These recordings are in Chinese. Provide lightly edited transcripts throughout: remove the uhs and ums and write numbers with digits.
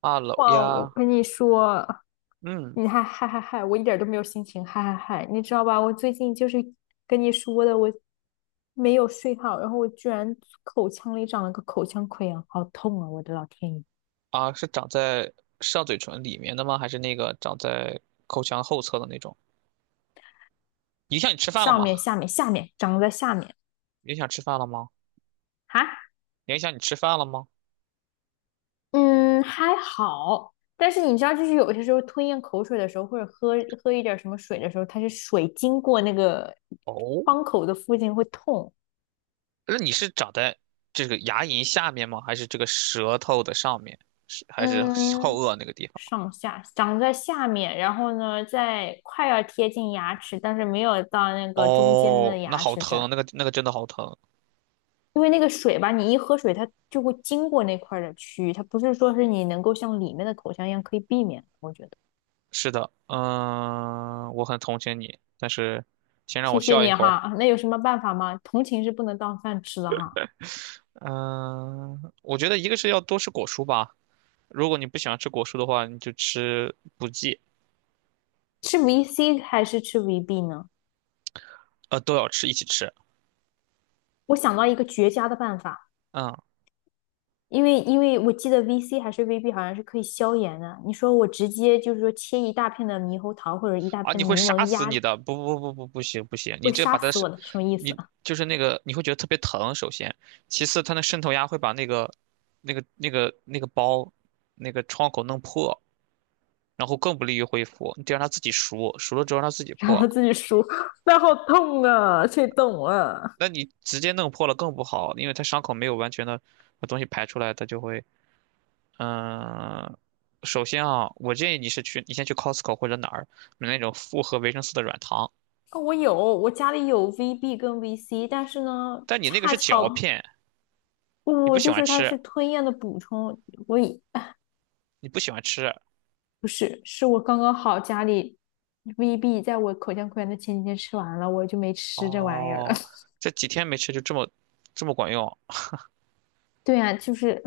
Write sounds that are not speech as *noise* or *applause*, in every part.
啊，楼哇，我呀。跟你说，嗯。你还嗨嗨嗨，我一点儿都没有心情嗨嗨嗨，你知道吧？我最近就是跟你说的，我没有睡好，然后我居然口腔里长了个口腔溃疡，好痛啊！我的老天爷，啊，是长在上嘴唇里面的吗？还是那个长在口腔后侧的那种？影响你吃饭了上吗？面、下面、下面长在下面影响吃饭了吗？哈。影响你吃饭了吗？嗯，还好。但是你知道，就是有些时候吞咽口水的时候，或者喝一点儿什么水的时候，它是水经过那个哦，窗口的附近会痛。那你是长在这个牙龈下面吗？还是这个舌头的上面？是还是后嗯，颚那个地方？上下长在下面，然后呢，在快要贴近牙齿，但是没有到那个中间哦，的那牙好齿这疼，儿，那个真的好疼。因为那个水吧，你一喝水，它就会经过那块儿的区域，它不是说是你能够像里面的口腔一样可以避免的我觉得。是的，嗯，我很同情你，但是先让谢我谢笑一你会儿。哈，那有什么办法吗？同情是不能当饭吃的哈。嗯，我觉得一个是要多吃果蔬吧。如果你不喜欢吃果蔬的话，你就吃补剂。吃维 c 还是吃维 b 呢？都要吃，一起吃。我想到一个绝佳的办法。嗯。因为我记得 VC 还是 VB 好像是可以消炎的。你说我直接就是说切一大片的猕猴桃或者一大啊，片你的会柠杀檬死压，你的，不行，你会这杀把它死是。我的，什么意思？你 *laughs* 就是那个你会觉得特别疼，首先，其次它那渗透压会把那个，那个包，那个创口弄破，然后更不利于恢复。你得让它自己熟，熟了之后让它自己让破。他自己输，那好痛啊！谁懂啊？那你直接弄破了更不好，因为它伤口没有完全的把东西排出来，它就会嗯。首先啊，我建议你是去，你先去 Costco 或者哪儿买那种复合维生素的软糖。哦，我有，我家里有 VB 跟 VC，但是呢，但你那个恰是嚼巧片，你不我喜就欢是它吃，是吞咽的补充，我以，哎你不喜欢吃。不是，是我刚刚好家里 VB 在我口腔溃疡的前几天吃完了，我就没吃这玩意儿了。哦，这几天没吃就这么管用？对啊，就是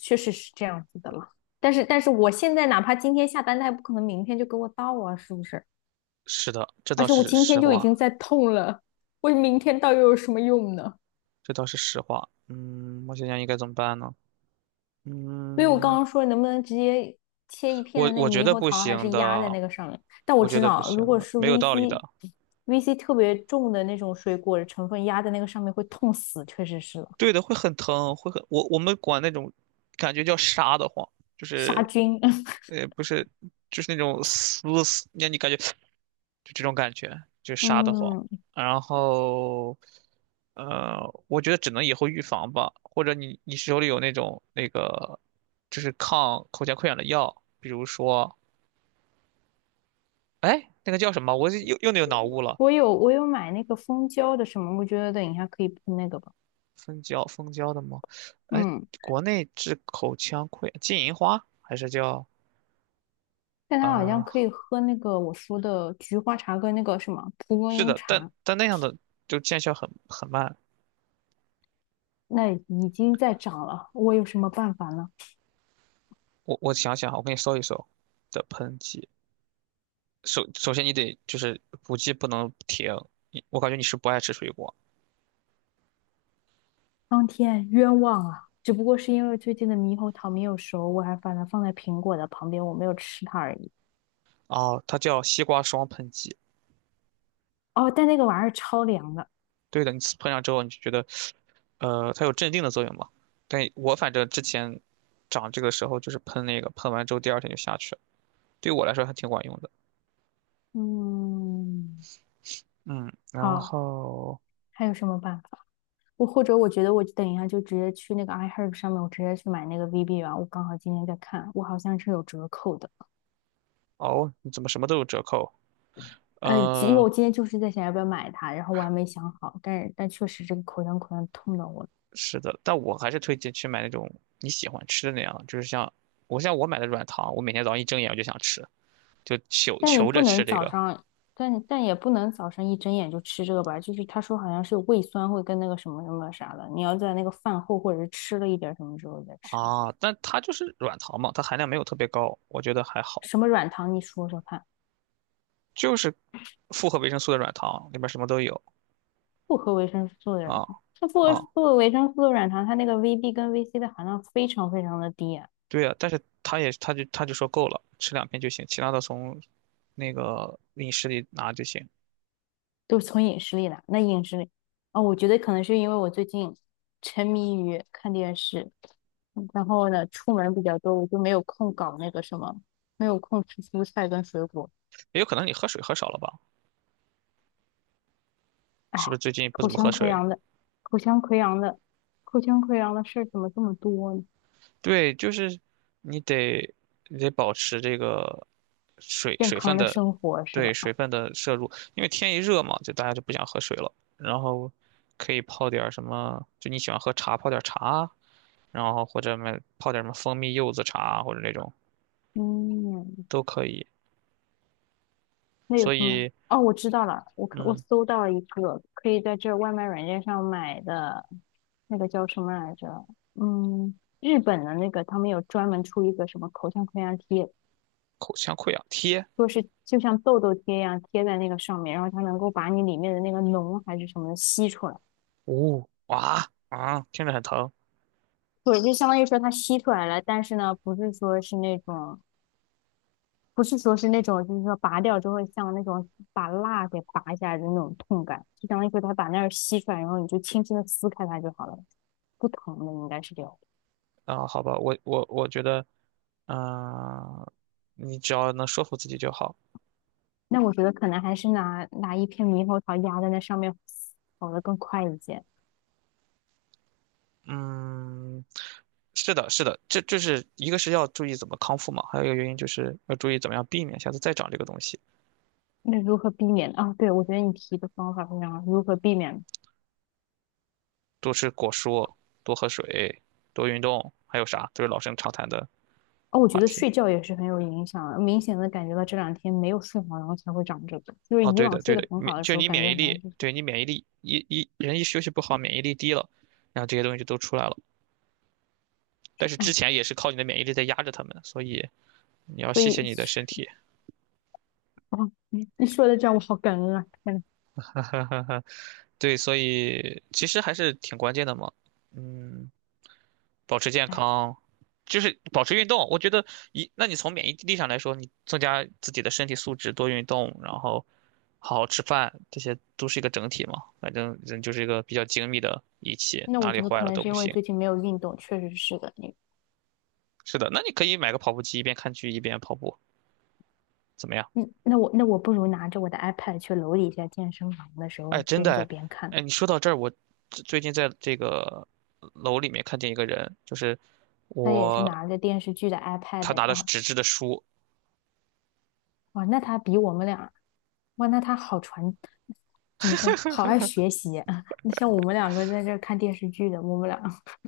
确实是这样子的了。但是我现在哪怕今天下单，他也不可能明天就给我到啊，是不是？是的，这而倒且我是今实天就已经话。在痛了，我明天到又有什么用呢？这倒是实话。嗯，我想想应该怎么办呢？所以我刚嗯，刚说能不能直接切一片我的那个我觉猕得猴不桃，还行是压在的，那个上面？但我我觉知得不道，如行果的，是 没有道理 VC 的。VC 特别重的那种水果的成分压在那个上面会痛死，确实是了。对的，会很疼，会很，我们管那种感觉叫杀得慌。就杀是菌。*laughs* 不是，就是那种撕撕，让你感觉就这种感觉，就杀得慌。嗯，然后呃，我觉得只能以后预防吧。或者你你手里有那种那个就是抗口腔溃疡的药，比如说哎那个叫什么，我又有脑雾了。我有买那个蜂胶的什么，我觉得等一下可以喷那个吧。蜂胶的吗？哎，嗯，国内治口腔溃疡金银花还是叫？但它好像啊、可以喝那个我说的菊花茶跟那个什么蒲公是英的，但茶。但那样的就见效很慢。那已经在涨了，我有什么办法呢？我想想啊，我给你搜一搜的喷剂。首先你得就是补剂不能停，你我感觉你是不爱吃水果。苍天冤枉啊！只不过是因为最近的猕猴桃没有熟，我还把它放在苹果的旁边，我没有吃它而已。哦，它叫西瓜霜喷剂。哦，但那个玩意儿超凉的。对的，你喷上之后你就觉得，呃，它有镇定的作用嘛。但我反正之前长这个时候就是喷那个，喷完之后第二天就下去了，对我来说还挺管用的。嗯，嗯，然好，后还有什么办法？我或者我觉得我等一下就直接去那个 iHerb 上面，我直接去买那个 VB 吧，我刚好今天在看，我好像是有折扣的。哦，你怎么什么都有折扣？因为呃，我今天就是在想要不要买它，然后我还没想好，但是但确实这个口腔口香痛的我。是的，但我还是推荐去买那种你喜欢吃的那样，就是像我像我买的软糖，我每天早上一睁眼我就想吃，就求但你求不着吃能这早个上，但但也不能早上一睁眼就吃这个吧，就是他说好像是有胃酸会跟那个什么什么啥的，你要在那个饭后或者是吃了一点什么之后再吃的。啊。但它就是软糖嘛，它含量没有特别高，我觉得还好。什么软糖你说说看？就是复合维生素的软糖，里面什么都有复合维生素的软啊糖，它复合啊，不合维生素的软糖，它那个 VB 跟 VC 的含量非常非常的低啊，对呀、但是他也他就他就说够了，吃两片就行，其他的从那个饮食里拿就行。都是从饮食里来。那饮食里，哦，我觉得可能是因为我最近沉迷于看电视，嗯，然后呢，出门比较多，我就没有空搞那个什么，没有空吃蔬菜跟水果。也有可能你喝水喝少了吧？哎，是不是最近不口怎么腔喝溃水？疡的，口腔溃疡的，口腔溃疡的事儿怎么这么多呢？对，就是你得你得保持这个水健水康分的的，生活是对吧？水分的摄入。因为天一热嘛，就大家就不想喝水了。然后可以泡点儿什么，就你喜欢喝茶，泡点儿茶，然后或者买泡点儿什么蜂蜜柚子茶或者那种嗯，都可以。那有所什么？以，哦，我知道了，我可我嗯，搜到了一个可以在这外卖软件上买的，那个叫什么来着？嗯，日本的那个，他们有专门出一个什么口腔溃疡贴，口腔溃疡贴，说是就像痘痘贴一样贴在那个上面，然后它能够把你里面的那个脓还是什么的吸出来。呜哇啊，听着很疼对，就相当于说它吸出来了，但是呢，不是说是那种，就是说拔掉之后像那种把蜡给拔下来的那种痛感，就相当于说它把那儿吸出来，然后你就轻轻的撕开它就好了，不疼的应该是这样。啊。好吧，我觉得，嗯、你只要能说服自己就好。那我觉得可能还是拿一片猕猴桃压在那上面，好的更快一些。嗯，是的，是的，这就是一个是要注意怎么康复嘛，还有一个原因就是要注意怎么样避免下次再长这个东西。那如何避免啊？对，我觉得你提的方法非常好，如何避免？多吃果蔬，多喝水，多运动，还有啥都是老生常谈的哦，我觉话得题。睡觉也是很有影响的，明显的感觉到这两天没有睡好，然后才会长这个。就是哦，以对的，往睡对得的，很免好的就时候，你感免觉疫好像力，就是，对你免疫力一人一休息不好，免疫力低了，然后这些东西就都出来了。但是之哎，前也是靠你的免疫力在压着他们，所以你要所谢谢以你的身体。哦，你你说的这样我好感恩啊！天呐。*laughs* 对，所以其实还是挺关键的嘛。嗯。保持健哎，康，就是保持运动。我觉得一，那你从免疫力上来说，你增加自己的身体素质，多运动，然后好好吃饭，这些都是一个整体嘛。反正人就是一个比较精密的仪器，那我哪里觉得坏可了能都是不因为行。最近没有运动，确实是的。你，是的，那你可以买个跑步机，一边看剧一边跑步，怎么样？嗯，那我不如拿着我的 iPad 去楼底下健身房的时哎，候真的边走哎，边哎看。你说到这儿，我最近在这个楼里面看见一个人，就是他也是我，拿着电视剧的 他 iPad，拿的然是后纸质的书。哇，那他比我们俩，哇，那他好传，怎么说，好爱学习啊！*laughs* 那像我们两个在这儿看电视剧的，我们俩 *laughs*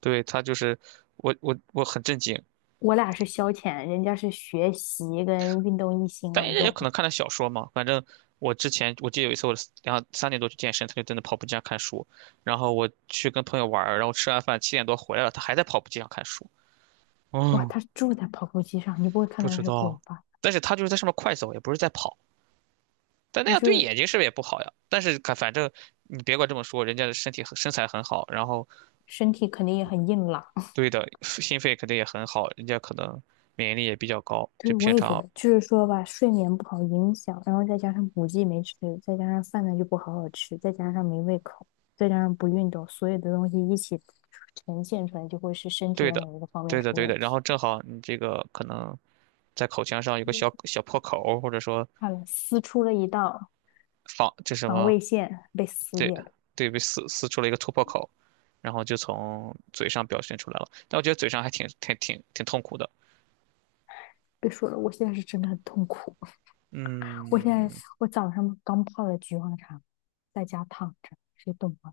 对，他就是我很震惊。我俩是消遣，人家是学习跟运动一心但二人家也用。可能看的小说嘛。反正我之前我记得有一次我两三点多去健身，他就真的跑步机上看书。然后我去跟朋友玩儿，然后吃完饭七点多回来了，他还在跑步机上看书。哇，嗯，他住在跑步机上，你不会看不到他知是滚道，吧？但是他就是在上面快走，也不是在跑。但那我样对是眼睛是不是也不好呀？但是看反正你别管这么说，人家的身体很身材很好，然后身体肯定也很硬朗。对的心肺肯定也很好，人家可能免疫力也比较高，就对，我平也觉常得，就是说吧，睡眠不好影响，然后再加上补剂没吃，再加上饭呢就不好好吃，再加上没胃口，再加上不运动，所有的东西一起呈现出来，就会是身体对的的，某一个方面对出的，对问的。然题。后正好你这个可能在口腔上有个小小破口儿或者说好了，撕出了一道仿这什防么，卫线，被撕对裂了。对，被撕撕出了一个突破口，然后就从嘴上表现出来了。但我觉得嘴上还挺痛苦的。别说了，我现在是真的很痛苦。我现在嗯，我早上刚泡了菊花茶，在家躺着，谁懂啊？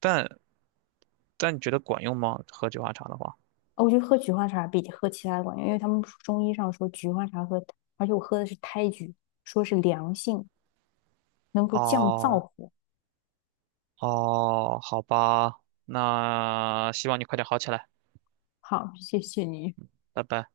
但但你觉得管用吗？喝菊花茶的话？哦，我觉得喝菊花茶比喝其他的管用，因为他们说中医上说菊花茶喝，而且我喝的是胎菊，说是凉性，能够降燥哦火。哦，好吧，那希望你快点好起来，好，谢谢你。拜拜。